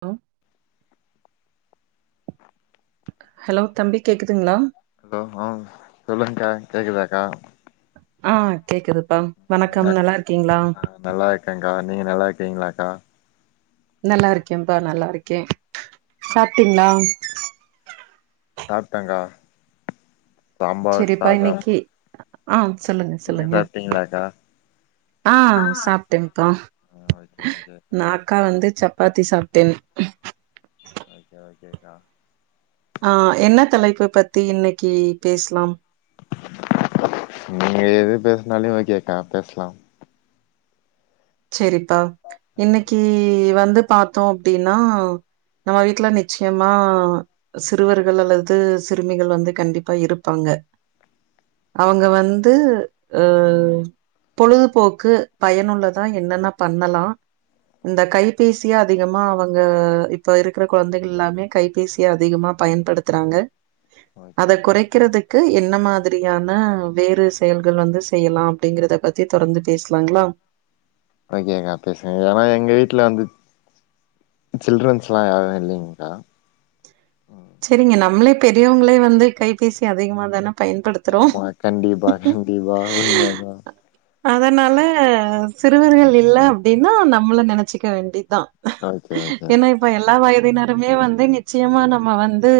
அ hello தம்பி கேட்குதுங்களா hello ஆ சொல்லுங்க்கா கேக்குதாக்கா ஆ கேக்குதுப்பா ம் வணக்கம் நல்லா இருக்கீங்களா ஆ நல்லா இருக்கேன்க்கா நீங்க நல்லா இருக்கீங்களாக்கா நல்லா இருக்கேன்ப்பா நல்லா இருக்கேன் சாப்ட்டீங்களா சாப்டேன்க்கா சாம்பார் சரிப்பா சாதம் இன்னைக்கு ஆ சொல்லுங்க நீங்க சொல்லுங்க சாப்ட்டீங்களாக்கா ஆ சாப்பட்டேன்க்கா ஆ ஓகே ஓகேக்கா நா அக்கா வந்து சப்பாத்தி சாப்ட்டேன் ஓகே ஓகேக்கா ஆ என்ன தலைப்பு பத்தி இன்னைக்கு பேசலாம் நீங்க எது பேசினாலு ஓகேக்கா பேசலாம் செரிப்பா இன்னைக்கு வந்து பாத்தோ அப்டின்னா நம்ம வீட்ல நிச்சயமா சிறுவர்கள் அல்லது சிறுமிகள் வந்து கண்டிப்பா இருப்பாங்க அவங்க வந்து அ பொழுதுபோக்கு பயனுள்ள தா என்னென்ன பண்ணலா இந்த கைபேசிய அதிகமா அவங்க இப்ப இருக்கிற குழந்தைகள் எல்லாமே கைபேசி அதிகமா பயன்படுத்துறாங்க ஓகே அத குறைக்கிறதுக்கு என்ன மாதி மாதிரியான வேறு செயல்கள் வந்து செய்யலா அப்படிங்கறத பத்தி தொடர்ந்து பேசலாங்களா ஓகேக்கா பேசுங்க ஏனா எங்க வீட்ல வந்து சில்ட்ரன்ஸ்லா யாரு இல்லைங்க்கா ம் செரிங்க நம்மளே பெரியவங்களே வந்து கைபேசி அதிகமா தானே ஆமா கண்டிப்பா கண்டிப்பா உண்மதா அதனால சிறுவர்கள் இல்ல அப்டின்னா நம்மள நினைச்சிக்க வேண்டிதா ஓகே ஏன்னா ஓகேக்கா இப்ப எல்லா வயதினருமே வந்து நிச்சயமா நம்ம வந்து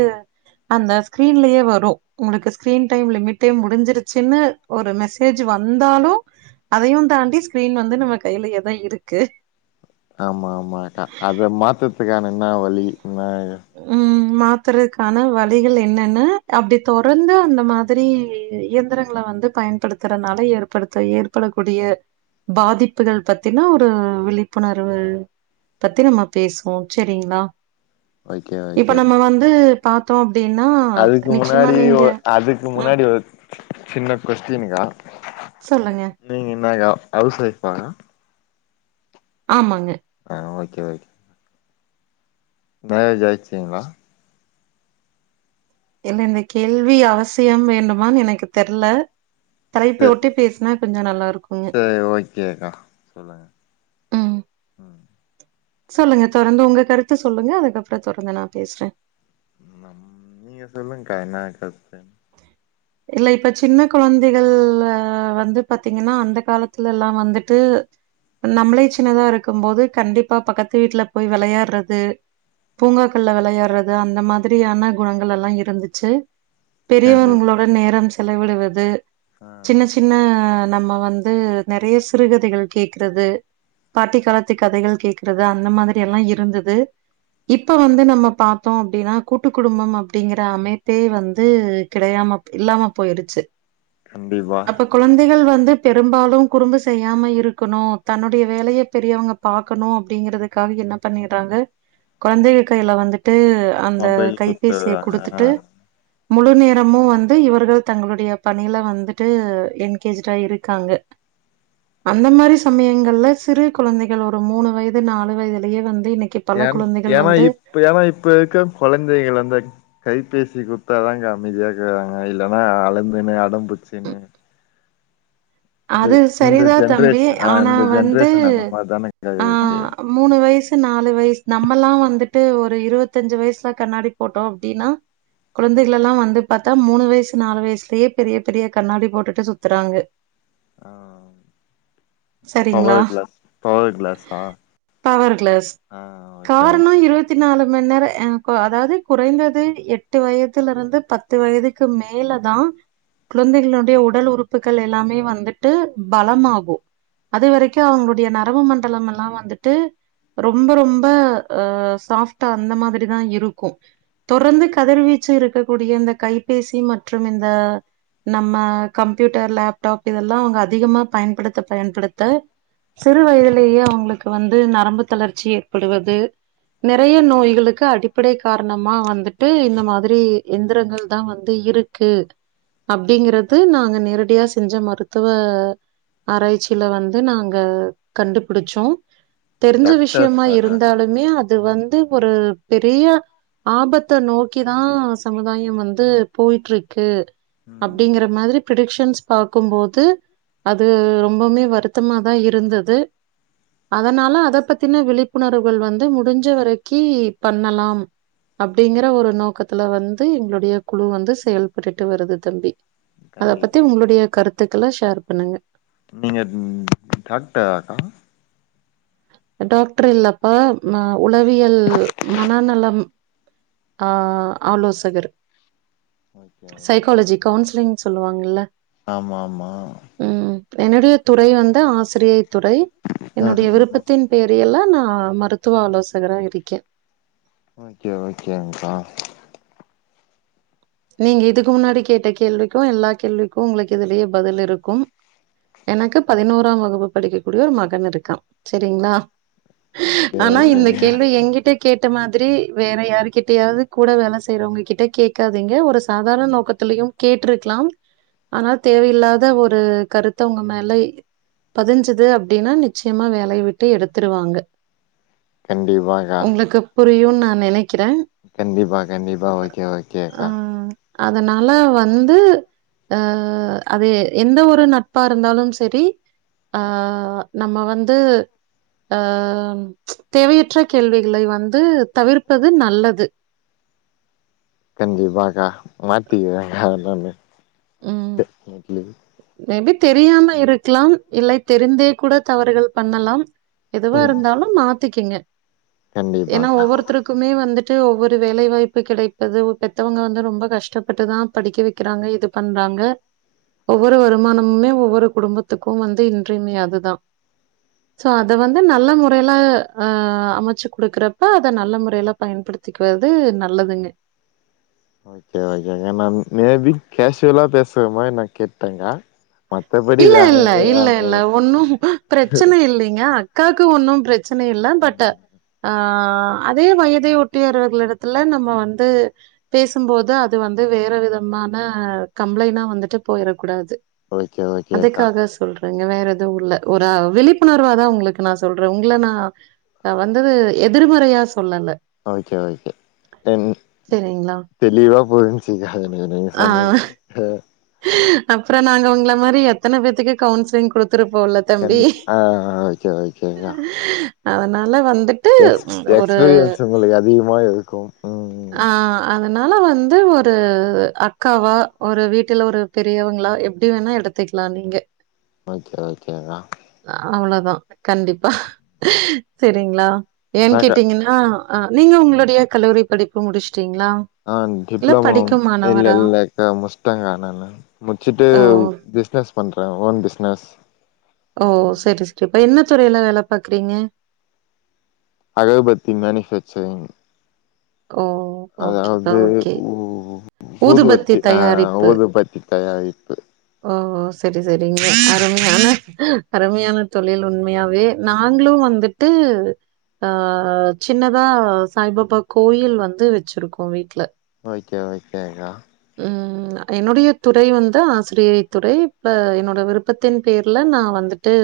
அந்த ஸ்கிரீன்லயே வரு உங்களுக்கு ஸ்கிரீன் டைம் லிமிட் டைம் முடிஞ்சிருச்சுன்னு ஒரு மெசேஜ் வந்தாலு அதையு தாண்டி ஸ்கிரீன் வந்து நம்ம கையிலயேதா இருக்கு ஆமா ஆமாக்கா அத மாத்ததுக்கான என்ன வழி என்ன ம் மாத்துறதுக்கான வழிகள் என்னன்னு அப்டி தொடர்ந்து அந்த மாதிரி இயந்திரங்கள வந்து பயன்ப ஏற்படுத்துற நிலை ஏற்படுத்த ஏற்படக்கூடிய பாதிப்புகள் பத்தின ஒரு விழிப்புணர்வு பத்தி நம்ம பேசுவோ சரிங்களா ஓகே இப்ப ஓகே நம்ம வந்து பாத்தோ அப்டின்னா அதுக்கு நிச்சயமா முன்னாடி நீங்க ஒ அதுக்கு ம் முன்னாடி ஒரு சின்ன கொஸ்டின்க்கா சொல்லுங்க நீங்க என்னக்கா ஹவுஸ் ஒய்ஃபா ஆமாங் ஆ ஓகே ஓகே மேரேஜ் ஆயிச்சிங்களா இல்ல இந்த கேள்வி அவசியம் வேண்டுமான்னு எனக்கு தெர்ல சே தலைப்ப ஒட்டி பேசுனா கொஞ்ச நல்லா இருக்குங்க சேரி ஓகேக்கா சொல்லுங்க ம் ம் சொல்லுங்க தொறந்து உங்க கருத்து சொல்லுங்க அதுக்கப்புற தொறந்து நா பேசுறே ஆமா நீங்க சொல்லுங்க்கா என்னா கருத்து இல்ல இப்ப சின்ன கொழந்தைகள் வந்து பாத்தீங்கன்னா அந்த காலத்துல எல்லாம் வந்துட்டு நம்மளை சின்னதா இருக்கும் போது கண்டிப்பா பக்கத்து வீட்டுல போய் வெளையாடுறது பூங்காக்கள்ல வெளையாடுறது அந்த மாதிரியான குணங்கள் எல்லாம் இருந்துச்சு கண்டி பெரியவங்களோட நேரம் செலவிடுவது ஆ சின்ன சின்ன நம்ம வந்து நெறைய சிறுகதைகள் கேகறது பாட்டி காலத்து கதைகள் கேக்குறது அந்த மாதிரி எல்லாம் இருந்தது இப்ப வந்து நம்ம பத்தோ அப்டின்னா கூட்டு குடும்பம் அப்படிங்கிற அமைப்பே வந்து உம்க கெடையாம இல்லாம போயிடுச்சு கண்டிப்பா கொழந்தைகள் வந்து பெரும்பாலும் குறும்பு செய்யாம இருக்கணும் தன்னுடைய வேலையை பெரியவங்க பாக்கணும் அப்படிங்கறதுக்காக என்ன பண்ணறாங்க குழந்தைகள் கையில வந்துட்டு அந்த மொபைல் கைபேசிய குடுத்துறாங்க ஆ குடுத்துட்டு முழு நேரமும் வந்து இவர்கள் தங்களுடைய பணியில வந்துட்டு என்கேஜ்டா இருக்காங்க [inaudible] அந்த மாதிரி சமயங்கள்ல சிறு கொழந்தைகள் ஒரு மூணு வயது நாலு வயதுலயே வந்து இன்னைக்கு பல ஏ குழந்தைகள் ஏன்னா வந்து இப்ப ஏன்னா இப்ப இருக்க கொழந்தைகள் வந்து கைபேசி குடுத்தாதா அமைதியா இருக்குறாங்க இல்லன்னா அழுந்துன்னு அடம்பிச்சன்னு அது இந்த சரிதா தம்பி ஜென்ரேஷன் ஆ ஆனா இந்த வந்து ஜென்ரேஷன் அந்த மாரிதானக்கா ஆ இருக்கு மூணு வயசு நாலு வயசு நம்மல்லா வந்துட்டு ஒரு இருபத்தஞ்சு வயசுலாம் கண்ணாடி போட்டோம் அப்டின்னா குழந்தைகள் எல்லாம் வந்து பாத்தா மூணு வயசு நாலு வயசுலயே பெரிய பெரிய கண்ணாடி போட்டுட்டு சுத்துறாங்க ஆ சரிங்களா பவர் க்ளாஸ் பவர் க்ளாஸ் அ பவர் கிளாஸ் ஓகே காரணோ ஓகே இருவத்தி நாலு மணி நேரோ அதாவது குறைந்தது எட்டு வயதில இருந்து பத்து வயதுக்கு கு மேல தா குழந்தைகளோடைய உடல் உறுப்புகள் எல்லாமே வந்துட்டு பலமாகு அது வரைக்கு அவுங்களுடையங் நரவு மண்டலம் எல்லா வந்துட்டு ரொம்ப ரொம்ப அ சாஃப்டா அந்த மாதிரி தா இருக்கூ தொர்ரந்து கதிர்வீச்சு இருக்கக்கூடிய இந்த கைபேசி மற்றும் இந்த நம்ம கம்ப்யூட்டர் லேப்டாப் இதெல்லா அவுங்க அதிகமா பயன்படுத்த பயன்படுத்த சிறு வயதிலியே அவுங்ளுக்கு வந்து நரம்பு தளர்ச்சி ஏற்படுவது நெறைய நோய்களுக்கு அடிப்படை காரணமா வந்துட்டு இந்த மாதிரி எந்திரங்கள் தா வந்து இருக் கு அப்டிங்கறது நாங்க நேரடியா செஞ்ச மருத்துவ ஆராய்ச்சில வந்து நாங்க கண்டுபிடிச்சோ தெரிஞ்ச விஷ்யமா டாக்டர்ஸாக்கா நீங்க இருந்தாலுமே அது வந்து ஒரு பெரிய ஆபத்த நோக்கிதா சமுதாயம் வந்து போய்ட்ருக்கு ம் அப்டிங்கற மாதிரி ப்ரிடிக்ஷன்ஸ் பாக்கும்போது அது ரொம்பவுமே வருத்தமாதா இருந்தது அதனால அத பத்தின விழிப்புணர்வுகள் வந்து முடிஞ்ச வரைக்கி பண்ணலாம் அப்டிங்கற ஒரு நோக்கத்துல வந்து எங்ளுடைய குழு வந்து செயல்பட்டுட்டு வருது தம்பி அத கண்டிப் பத்தி உங்ளுடைய கருத்துக்கள ஷேர் பண்ணுங்க நீங்க உம் டாக்டரா அக்கா டாக்ட்ர் இல்லப்பா உளவியல் மனநலம் ஆ ஆலோசகர் ஓகே ஓகே சைக்காலஜி கவுன்ஸ்லிங் சொல்லுவாங்கல்ல ஆமா ஆமா உம் என்னுடைய துறை வந்து ஆசிரியை துறை என்னுடைய ம் விருப்பத் தின் பேரியல்ல நா மருத்துவ ஆலோசகரா இருக்கே ஓகே ஓகேங்க்கா நீங்க இதுக்கு முன்னாடி கேட்ட கேள்விக்கோ எல்லா கேள்விக்கோ உங்ளுக்கு இதுலேயே பதில் இருக்கும் எனக்கு பதினோராம் வகுப்பு படிக்க கூடிய ஒரு மகன் இருக்கா சரிங்ளா ஓகே ஆனா ஓகே இந்த கேள்வி எங்கிட்ட கேட்ட மாதிரி வேற யாருகிட்டயாவது கூட வேல செய்றவங்க கிட்ட கேக்கா நீங்க ஒரு சாதாரண நோக்கத்திலயும் கேட்ருக்லாம் ஆனா தேவயில்லாத ஒரு கருத்த உங்க மேலை பதிஞ்சுது அப்டின்னா நிச்சயமா வேலய விட்டு எடுத்துருவாங்க கண்டிப்பாக்கா உங்களுக்கு புரியு நா நெனைக்கிறே கண்டிப்பா கண்டிப்பா ஓகே ஓக் ம் அதனால வந்து அ அது எந்த ஒரு நட்பா இருந்தாலும் செரி அ நம்ம வந்து அ தேவையுற்ற கேள்விகளை வந்து தவிர்ப்பது நல்லது கண்டிப்பாக்கா மாத்திக்குற ம் [unintelligible] மேபி தெரியாம இருக்லாம் இல்லை தெரிந்தே கூட தவறுகள் பண்ணலாம் எதுவா ம் இருந்தாலும் மாத்திக்குங்க ஏன்னா கண்டிப்பாக்கா ஒவ்வொருத்ருக் க்குமே வந்துட்டு ஒவ்வொரு வேலைவாய்ப்பு கெடைப்பது பெத்தவங்க வந்து ரொம்ப கஷ்டப்பட்டு தா படிக்க வெக்கிறாங்க இது பண்றாங்க ஒவ்வொரு வருமானமுமே ஒவ்வொரு குடும்பத்துக்கும் வந்து இன்றி அமையாது தா ஸோ அத வந்து நல்ல மொறைல அ அமச்சு குடுக்கறப்ப அத நல்ல முறைல பயன்படுத்திக்றது நல்லதுன்னு ஓகே கா நா மேபி கேஷுவ்லா பேசுற மாரி நா கேட்டங்கா இல்ல இல்ல இல்ல இல்ல ஒன்னும் பிரச்சன இல்லிங்க அக்காவுக்கு ஒன்னும் பிரச்சன இல்ல பட்டு அ அதே வயதை ஒட்டியவர்கள இடத்துல நம்ம வந்து பேசும்போது அது வந்து வேற விதமான கம்ப்ளைனா வந்துட்டு போயிட கூடாது [inaudible] அதுக்காக சொல்றேங்க வேற எதுவும் இல்ல ஒரு விழிப்புணர்வாதான் உங்களுக்கு நான் சொல்றேன் உங்களை நான் நா வந்தது எதிர்மறையா சொல்லல ஓகே ஓகே டென் சரிங்களா? தெளிவா புரிஞ்சுச்சுக்கா நீங்க சொன்னது அ அப்பறம் நாங்க உங்கள மாதிரி எத்தன பேத்துக்கு கவுன்சிலிங் குடுத்துருப்போம்ல தம்பி. அ ஒகே ஒகேக்கா அதனால வந்து எக்ஸ்எக்ஸ்பீரியன்ஸ் உங்களுக்கு அதிகமா இருக்கும் ம் ஆ அதனால வந்து ஒரு அக்காவா ஒரு வீட் வீட்டுல ஒரு பெரியவங்களா எப்டி வேணா எடுத்துக்கலாம் நீங்க ஓகே ஓகேங்கா அவ்ளவுதான் கண்டிப்பா சரிங்களா ஏன் நாக்கா கேட்டீங்கன்னா அ நீங்க உங்களுடைய கல்லூரி படிப்பு முடிச்சுட்டீங்களா அ இல்ல டிப்ளோமோ படிக்கும் இல்ல மாணவரா? இல்ல முடிச்சிட்டேக்கா நானு முடிச்சுட்டு ஓ! பிஸ்னஸ் பண்றேன் ஓன் பிஸ்னஸ் ஓ சரி [unintelligible] என்ன துறையில வேலை பாக்குறீங்க அகர்பத்தி மேனுபேக்சர்ல ஓ ஓகேப்பா, அதாவது ஓகே. உ ஊதுபத்தி ஊதுவத்தி ஆ தயாரிப்பு. ஊது பத்தி தயாரிப்பு ஓ செரி செரிங்க அருமையான அருமையான தொழில் உண்மையாவே நாங்ளு வந்துட்டு அ சின்னதா சாய்பாபா கோயில் வந்து வச்சிருக்கோ வீட்ல ஓகே ஓகோக்கா ம் என்னுடைய துறை வந்து ஆசிரியை துறை இப்ப என்னோட விருப்பத்தின் பேர்ல நா வந்து ட்டு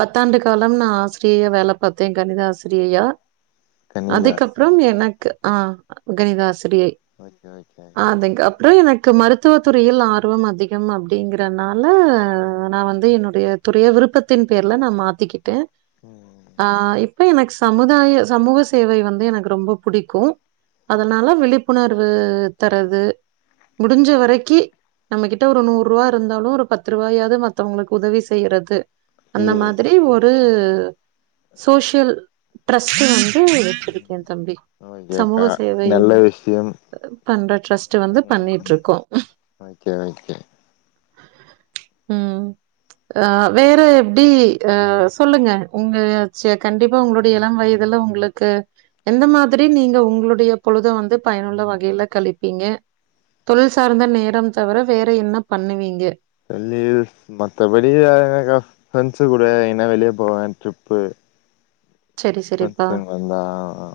பத்தாண்டு காலம் நா ஆசிரியையா வேல பாத்தே கணித ஆசிரியையா கன்னிதாஸ் அதுக்கப்றம் எனக்கு ஆ கணித ஆசிரியை ஓகே ஓகே அக்கா அதுக்கப்றொ எனக்கு மருத்துவ துறையில் ஆர்வம் அதி கம் அப்டிங்குறனால நா வந்து என்னுடைய துறைய விருப்பத்தின் பேர்ல நா மாத்திக்கிட்டே ம் ஆ இப்ப எனக் ச சமுதாய சமூக சேவை வந்து எனக்கு ரொம்ப புடிக்கு அதுனால விழிப்புணர்வு தரது முடுஞ்ச வரைக்கி நம்ம கிட்ட ஒரு நூறுவா இருந்தாலு ஒரு பத்து ரூவாயாது மத்தவங்ளுக்கு உதவி செய்யறது அந்த ஐயோ மாதிரி ஒரு சோஷியல் ட்ரஸ்ட் வந்து வச்சுருக்கே தம்பி ஓகே சமூக அக்கா சேவை நல்ல விஷயம் ன்ற ட்ரஸ்ட் வந்து பண்ணிட்டு இருக்கோ ஓகே ஓகே ம் அ வேற எப்டி அ சொல்லுங்க உங்க சில கண்டிப் இப்ப உங்ளுடைய இளம் வயதுல உங்ளுக்கு எந்த மாதிரி நீங்க உங்களுடைய பொழுத வந்து பயனுள்ள வகையில கழிப்பீங்க தொழில் சார்ந்த நேரம் தவர வேற என்ன பண்ணுவீங்க [unintelligible] மத்தபடி வேற எங்கக்கா ஃப்ரெண்டஸ் கூட எங்னா வெளிய போவே ட்ரிப்பு சரி ஃப்ரெண்ட்ஸ் சரிப்பா கேங் வந்தா ஆ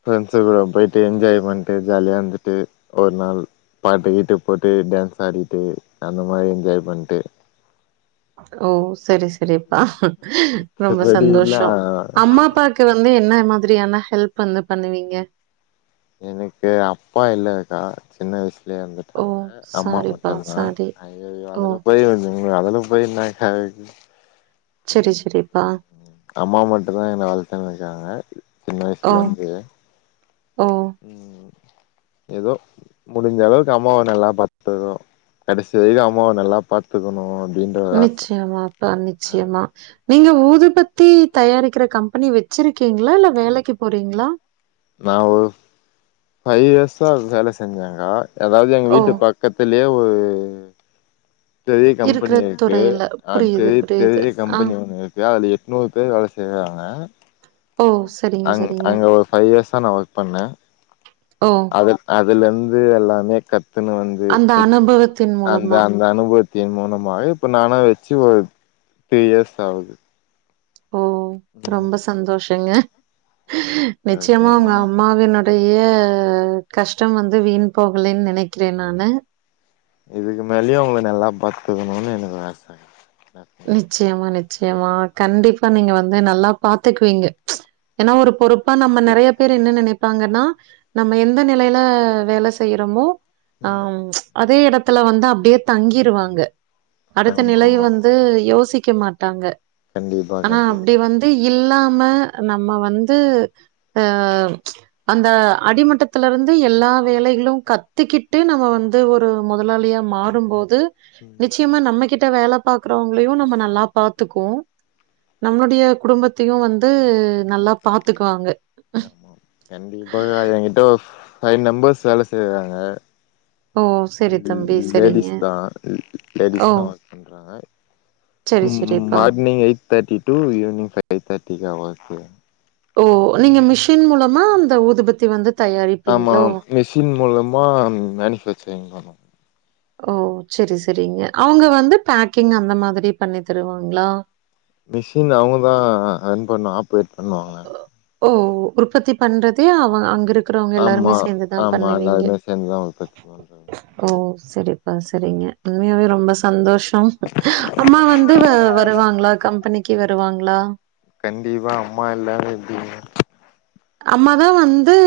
ஃப்ரெண்ட்ஸ் கூட போயிட்டு என்ஜாய் பண்ட்டு ஜாலியா இர்ந்துட்டு ஒரு நாள் பாட்டு கீட்டு போட்டு டான்ஸ் ஆடிட்டு அந்த மாரி என்ஜாய் பண்ட்டு ஓ செரி செரிப்பா ரொம்ப மத்தபடிலா சந்தோஷொ அம்மா அப்பா க்கு வந்து என்ன மாதிரியான ஹெல்ப் வந்து பண்ணுவீங்க எனக்கு அப்பா இல்லங் க்கா சின்ன வயசு லே ஓ! எறந்துட்டாங்க அம்மா சாரிப்பா, மட்டுந் தா சாரி. ஐயயோ ஓ! அதுல போய் வந்து அதுல போய் என்னக்கா [unintelligible] செரி செரிப்பா அம்மா மட்டுந் தா என்ன வளத்தன் வைக்காங்க சின்ன ஓ! வயசுல இருந்து ஓ! ம் எதோ முடிஞ்ச அளவுக்கு அம்மாவ நல்லா பாத்துக்னு கடசி வரிக்கு அம்மாவ நல்லா பாத் துக்கணு அப்டின்டு நிச்சயமா ப்பா நிச்சியமா நீங்க ஊதுபத்தி தயாரிக்கிற கம்பெனி வச்சிருக்கீங்ளா இல்ல வேலைக்கு போறீங்ளா நா ஒரு ஃபைவ் இயர்ஸா வேல செஞ்சேங்க்கா அதாது எங்க ஓ! வீட்டு பக் கத்துலே ஒரு பெரிய இருக்கிற கம்பெனி இருக்கு துறையில. அ புரியுது, பெரிய புரியுது. பெரிய ஆ. கம்பெனி ஒன்னு இருக்கு க்கா அது எட்நூறு பேர் வேல செய்றாங்க ஓ! சரிங்க, அங் சரிங்க. அங்க ஒரு ஃபைவ் இயர்ஸா நா ஒர்க் பண்ணே ஓ அதுல இருந்து எல்லாமே கத்துன்னு வந்து அந்த இப் அனுபவத்தின் அந்தா மூலமா. அந்த அனுபவத்தின் மூலமாக இப்ப நானா வெச்சு ஒரு த்ரீ இயர்ஸ் ஆவுது ஓ ரொம்ப சந்தோஷங்க ஓகே நிச்சயமா உங்க ஓகே அம் மாவினுடைய கஷ்டம் வந்து வீண் போகலேன்னு நெனைக்கிறே நானு இதுக்கு மேலேயு அவங்கள நல்லா பாத்துக்கணுனு எனக்கு ஆச [inaudible] நிச்சயமா ஆ நிச்சயமா கண்டிப்பா நீங்க வந்து நல்லா பாத்துக்குவீங்க ஏன்னா ஒரு பொறுப் பா நம்ம எ நெறைய பேர் என்ன நெனைப்பாங்கன்னா நம்ம எந்த நிலையில வேல செய்றோமோ ஆ ம் அதே இடத்துல வந்து அப்டியே தங்கிருவாங்க அடுத்த ஆமா நிலை ஆமா வந் து யோசிக்க மாட்டாங்க கண்டிப்பா ஆனா அப்டி கண்டிப்பாங்க வந் து இல்லாம நம்ம வந்து ஆ அந்த அடிமட்டத்துல இருந்து எல்லா வேலைகளு கத்துக்கிட்டு நம்ம வந் து ஒரு முதலாளியா மாறும்போது நிச்சயமா நம்மகிட்ட வேலப் பாக்குறவங்களையு நம்ம நல்லா பாத்துக்கோ நம்மளுடைய குடும்பத்தையு வந்து நல்லா பாத்துக்குவாங்க ஆமா கண்டிப்பா எகிட்ட ஒரு ஃபைவ் மெம்பர்ஸ் வேல செய்றாங்க ஓ! சரி தம்பி, ல் சரிங்க. லேடிஸ் தா ல் ஓ! லேடிஸ் தா பண்றாங்க சரி, ம் ம் சரிப்பா. Morning eight thirty to evening five thirty தா அவங்க வேல் செய்றாங் ஓ நீங்க மிஷின் மூலமா அந்த ஊதுபத்தி வந்து ஆமா தயாரிப்பீங்களோ? மிஷின் மூலமா மேனுஃபேக்சரிங் பண்ணுவோ ஓ சரி சரிங்க அவங்க வந்து பேக்கிங் அந்த மாதிரி பண்ணி தருவாங்களா மிஷின் அவங்க தா என் பண்ண ஆப்ரேட் பண்ணுவாங்க ஓ உற்பத்தி பண்றதே அவ அங்க இருக் குறவங்க எல்லாருமே ஆமா சேந்துதா ஆமா பண்ணுவீங்க எல்லாருமே சேந்துதா உற்பத்தி பண்றாங்க ஓ சரிப்பா சரிங்க உண்மையாவே ரொம்ப சந்தோஷ் ம் அம்மா வந்து வ வருவாங்களா கம்பெனிக்கு வருவாங்களா கண்டிப்பா அம்மா இல்லாம எப்டிங்க அம்மா தா வந்து